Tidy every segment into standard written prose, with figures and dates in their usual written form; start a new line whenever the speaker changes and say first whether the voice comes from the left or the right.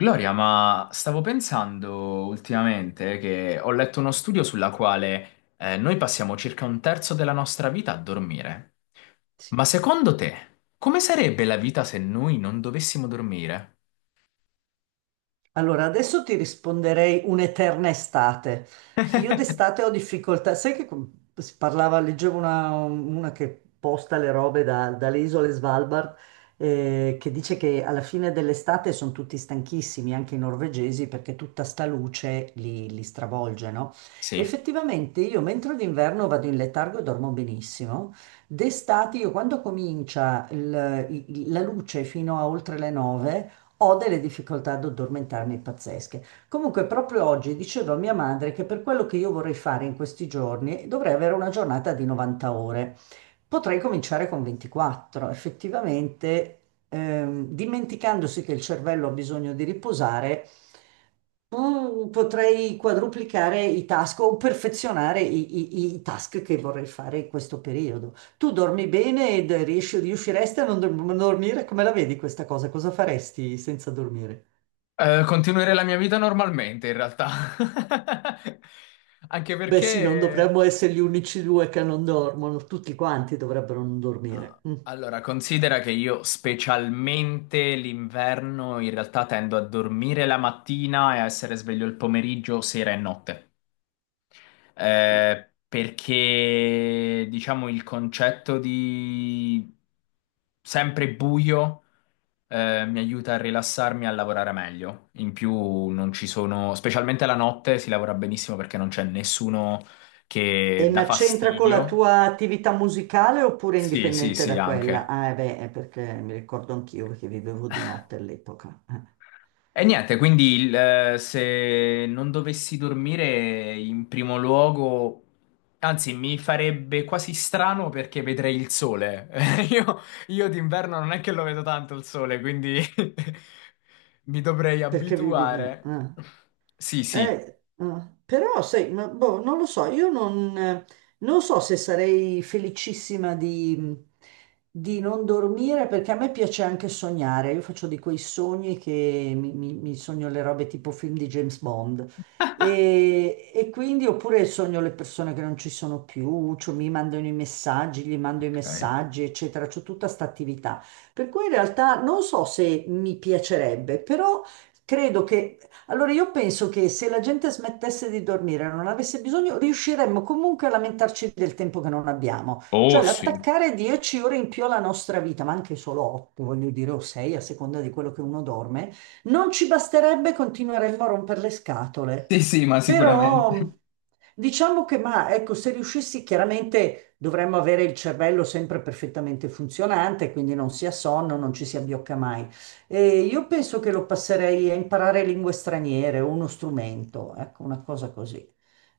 left: Gloria, ma stavo pensando ultimamente che ho letto uno studio sulla quale noi passiamo circa un terzo della nostra vita a dormire.
right: Sì.
left: Ma secondo te, come sarebbe la vita se noi non dovessimo dormire?
right: Allora, adesso ti risponderei un'eterna estate. Io d'estate ho difficoltà, sai che si parlava, leggevo una che posta le robe dalle isole Svalbard, che dice che alla fine dell'estate sono tutti stanchissimi, anche i norvegesi, perché tutta sta luce li stravolge, no?
left: Sì.
right: Effettivamente io mentre d'inverno vado in letargo e dormo benissimo, d'estate io quando comincia la luce fino a oltre le 9, ho delle difficoltà ad addormentarmi pazzesche. Comunque, proprio oggi dicevo a mia madre che per quello che io vorrei fare in questi giorni dovrei avere una giornata di 90 ore. Potrei cominciare con 24. Effettivamente, dimenticandosi che il cervello ha bisogno di riposare. Potrei quadruplicare i task o perfezionare i task che vorrei fare in questo periodo. Tu dormi bene ed riusciresti a non dormire? Come la vedi questa cosa? Cosa faresti senza dormire?
left: Continuerei la mia vita normalmente, in realtà. Anche
right: Beh, sì, non
left: perché...
right: dovremmo essere gli unici due che non dormono, tutti quanti dovrebbero non dormire.
left: Ah,
right: Mm.
left: allora, considera che io specialmente l'inverno in realtà tendo a dormire la mattina e a essere sveglio il pomeriggio, sera e notte. Perché diciamo il concetto di sempre buio mi aiuta a rilassarmi e a lavorare meglio. In più non ci sono, specialmente la notte si lavora benissimo perché non c'è nessuno che
right: E
left: dà
right: ma c'entra con la
left: fastidio.
right: tua attività musicale oppure
left: Sì, sì,
right: indipendente
left: sì,
right: da quella?
left: anche.
right: Ah, eh beh, è perché mi ricordo anch'io che vivevo di notte all'epoca.
left: E niente, quindi se non dovessi dormire in primo luogo, anzi mi farebbe quasi strano perché vedrei il sole. Io, io d'inverno non è che lo vedo tanto il sole, quindi mi dovrei
right: Perché vivi di
left: abituare.
right: notte?
left: Sì, sì.
right: Eh, però sai, ma, boh, non lo so, io non, non so se sarei felicissima di non dormire perché a me piace anche sognare, io faccio di quei sogni che mi sogno le robe tipo film di James Bond e quindi oppure sogno le persone che non ci sono più, cioè mi mandano i messaggi, gli mando i
left: Ok.
right: messaggi, eccetera, c'ho tutta sta attività. Per cui in realtà non so se mi piacerebbe, però credo che allora io penso che se la gente smettesse di dormire, non avesse bisogno, riusciremmo comunque a lamentarci del tempo che non abbiamo.
left: Oh
right: Cioè
left: sì.
right: l'attaccare 10 ore in più alla nostra vita, ma anche solo 8, voglio dire, o 6, a seconda di quello che uno dorme, non ci basterebbe, continueremmo a rompere le scatole.
left: Sì, sì, ma sicuramente.
right: Però diciamo che, ma ecco, se riuscissi, chiaramente dovremmo avere il cervello sempre perfettamente funzionante, quindi non sia sonno, non ci si abbiocca mai. E io penso che lo passerei a imparare lingue straniere o uno strumento, ecco, una cosa così.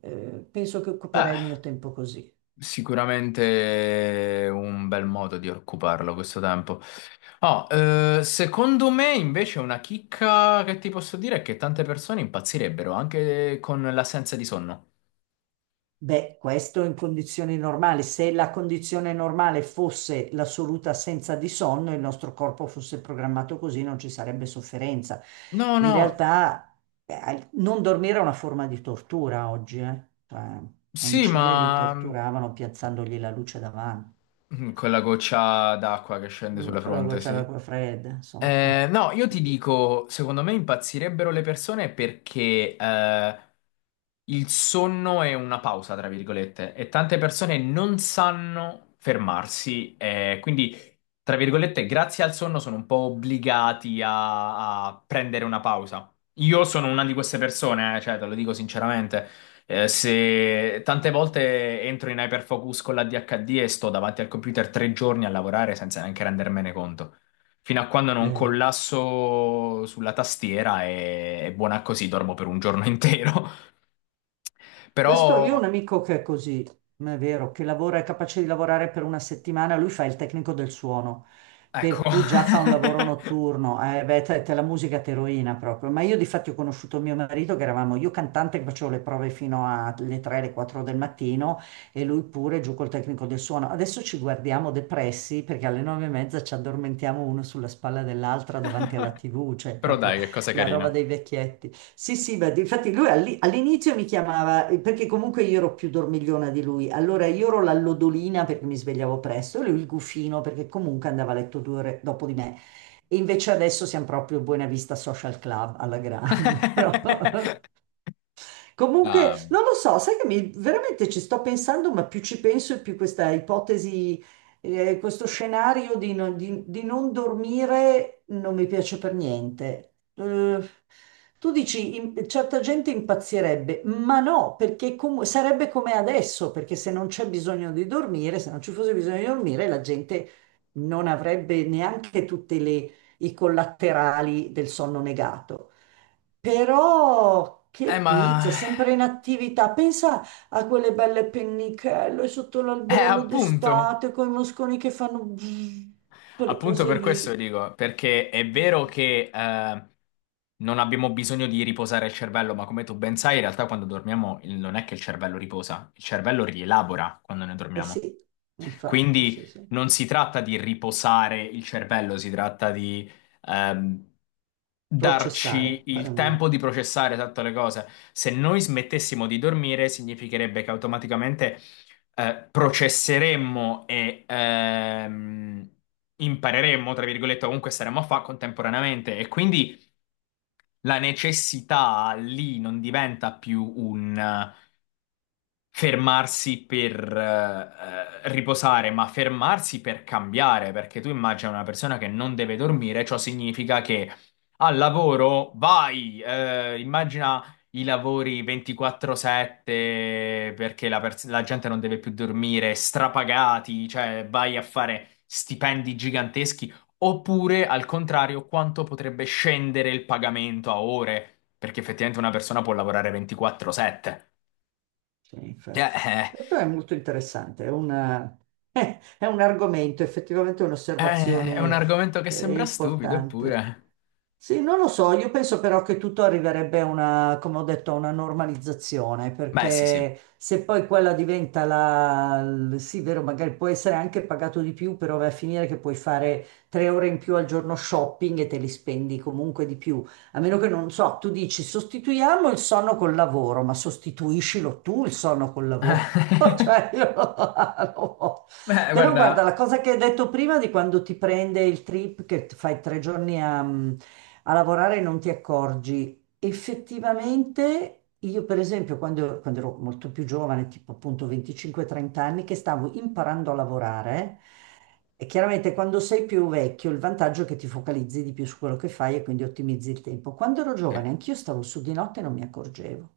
right: Penso che occuperei il mio tempo così.
left: Sicuramente un bel modo di occuparlo questo tempo. Oh, secondo me invece una chicca che ti posso dire è che tante persone impazzirebbero anche con l'assenza di sonno.
right: Beh, questo in condizioni normali. Se la condizione normale fosse l'assoluta assenza di sonno, il nostro corpo fosse programmato così, non ci sarebbe sofferenza.
left: No,
right: In
left: no,
right: realtà, non dormire è una forma di tortura oggi, eh. Cioè, in
left: sì,
right: Cile li
left: ma
right: torturavano piazzandogli la luce davanti.
left: con la goccia d'acqua che scende
right: Mm,
left: sulla
right: con la
left: fronte,
right: goccia
left: sì.
right: d'acqua fredda, insomma.
left: No, io ti dico, secondo me impazzirebbero le persone perché il sonno è una pausa, tra virgolette, e tante persone non sanno fermarsi, quindi, tra virgolette, grazie al sonno sono un po' obbligati a, prendere una pausa. Io sono una di queste persone, cioè, te lo dico sinceramente. Se tante volte entro in hyperfocus con l'ADHD e sto davanti al computer 3 giorni a lavorare senza neanche rendermene conto. Fino a quando non
right: Eh.
left: collasso sulla tastiera è buona così, dormo per un giorno intero.
right: Questo io ho un
left: Però,
right: amico che è così, ma è vero, che lavora, è capace di lavorare per una settimana, lui fa il tecnico del suono,
left: ecco.
right: per cui già fa un lavoro notturno, beh, te la musica te rovina proprio. Ma io di fatto ho conosciuto mio marito che eravamo io cantante che facevo le prove fino alle 3, alle 4 del mattino e lui pure giù col tecnico del suono. Adesso ci guardiamo depressi perché alle 9 e mezza ci addormentiamo uno sulla spalla dell'altra davanti alla TV, cioè
left: Però
right: proprio
left: dai, che cosa
right: la roba
left: carina.
right: dei vecchietti. Sì, sì, ma infatti lui all'inizio mi chiamava, perché comunque io ero più dormigliona di lui, allora io ero la lodolina perché mi svegliavo presto, e lui il gufino perché comunque andava a letto 2 ore dopo di me. E invece adesso siamo proprio Buena Vista Social Club alla grande, no? Comunque,
left: Ah,
right: non lo so, sai che mi, veramente ci sto pensando, ma più ci penso e più questa ipotesi, questo scenario di, non di- di non dormire non mi piace per niente. Tu dici, certa gente impazzirebbe, ma no, perché sarebbe come adesso, perché se non c'è bisogno di dormire, se non ci fosse bisogno di dormire, la gente non avrebbe neanche tutte le i collaterali del sonno negato. Però che pizza,
left: Ma...
right: sempre in attività. Pensa a quelle belle pennichello sotto l'alberello
left: Appunto.
right: d'estate con i mosconi che fanno bzz, quelle
left: Appunto
right: cose
left: per questo
right: lì.
left: dico, perché è vero che non abbiamo bisogno di riposare il cervello, ma come tu ben sai, in realtà quando dormiamo non è che il cervello riposa, il cervello rielabora quando ne
right: Eh
left: dormiamo.
right: sì, infatti,
left: Quindi
right: sì, sì.
left: non si tratta di riposare il cervello, si tratta di ehm, darci
right: Processare, fare
left: il
right: una...
left: tempo di processare tutte le cose. Se noi smettessimo di dormire, significherebbe che automaticamente processeremmo e impareremmo, tra virgolette, comunque staremmo a fare contemporaneamente. E quindi la necessità lì non diventa più un fermarsi per riposare, ma fermarsi per cambiare, perché tu immagina una persona che non deve dormire, ciò significa che al lavoro vai, immagina i lavori 24/7 perché la gente non deve più dormire, strapagati, cioè vai a fare stipendi giganteschi, oppure al contrario, quanto potrebbe scendere il pagamento a ore, perché effettivamente una persona può lavorare 24/7.
right: Sì, infatti.
left: Eh.
right: Questo è molto interessante, è è un argomento, effettivamente
left: È un
right: un'osservazione
left: argomento che sembra stupido,
right: importante.
left: eppure.
right: Sì, non lo so, io penso però che tutto arriverebbe a una, come ho detto, a una normalizzazione,
left: Beh, sì, sì.
right: perché se poi quella diventa sì, vero, magari può essere anche pagato di più, però va a finire che puoi fare 3 ore in più al giorno shopping e te li spendi comunque di più. A meno che non so, tu dici sostituiamo il sonno col lavoro, ma sostituiscilo tu il sonno col lavoro.
left: Beh,
right: Cioè, io non lo so. Però guarda,
left: guarda.
right: la cosa che hai detto prima di quando ti prende il trip, che fai 3 giorni a, a lavorare e non ti accorgi, effettivamente io per esempio quando, quando ero molto più giovane, tipo appunto 25-30 anni, che stavo imparando a lavorare, e chiaramente quando sei più vecchio il vantaggio è che ti focalizzi di più su quello che fai e quindi ottimizzi il tempo. Quando ero giovane
left: Sì.
right: anch'io stavo su di notte e non mi accorgevo.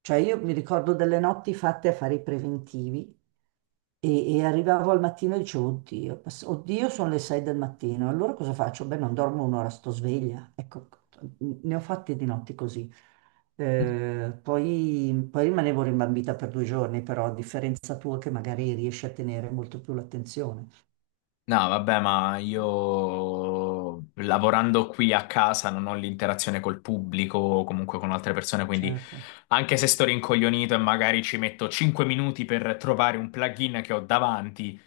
right: Cioè io mi ricordo delle notti fatte a fare i preventivi e arrivavo al mattino e dicevo, oddio, oddio, sono le 6 del mattino, allora cosa faccio? Beh, non dormo un'ora, sto sveglia. Ecco, ne ho fatte di notti così. Poi rimanevo rimbambita per 2 giorni, però a differenza tua che magari riesci a tenere molto più l'attenzione.
left: No, vabbè, ma io lavorando qui a casa non ho l'interazione col pubblico o comunque con altre persone, quindi
right: Certo,
left: anche se sto rincoglionito e magari ci metto 5 minuti per trovare un plugin che ho davanti,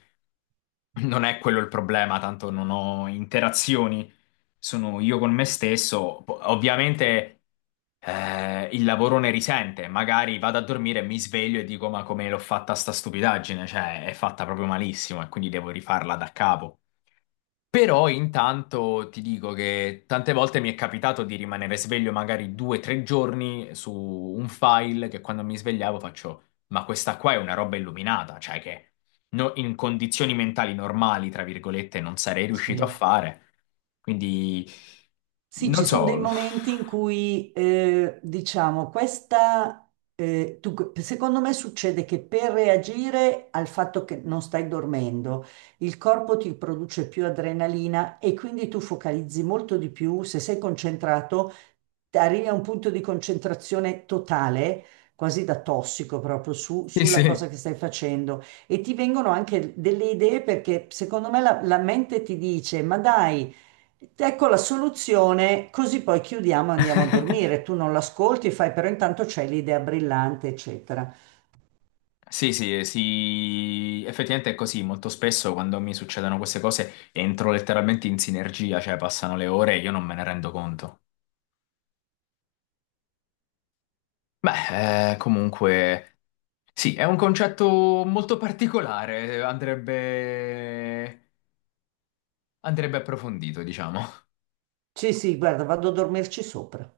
left: non è quello il problema, tanto non ho interazioni, sono io con me stesso. Ovviamente il lavoro ne risente, magari vado a dormire e mi sveglio e dico: Ma come l'ho fatta sta stupidaggine? Cioè, è fatta proprio malissimo e quindi devo rifarla da capo. Però intanto ti dico che tante volte mi è capitato di rimanere sveglio magari 2 o 3 giorni su un file che quando mi svegliavo faccio, ma questa qua è una roba illuminata, cioè che in condizioni mentali normali, tra virgolette, non sarei riuscito a
right: sì.
left: fare. Quindi,
right: Sì, ci
left: non
right: sono dei
left: so.
right: momenti in cui, diciamo, questa, secondo me succede che per reagire al fatto che non stai dormendo, il corpo ti produce più adrenalina e quindi tu focalizzi molto di più, se sei concentrato, arrivi a un punto di concentrazione totale, quasi da tossico proprio
left: Sì,
right: sulla cosa
left: sì.
right: che stai facendo e ti vengono anche delle idee perché secondo me la mente ti dice, ma dai, ecco la soluzione, così poi chiudiamo e andiamo a dormire. Tu non l'ascolti, fai, però intanto c'è l'idea brillante, eccetera.
left: Sì, sì, sì, effettivamente è così. Molto spesso quando mi succedono queste cose entro letteralmente in sinergia, cioè passano le ore e io non me ne rendo conto. Beh, comunque, sì, è un concetto molto particolare, andrebbe approfondito, diciamo.
right: Sì, sì, guarda, vado a dormirci sopra.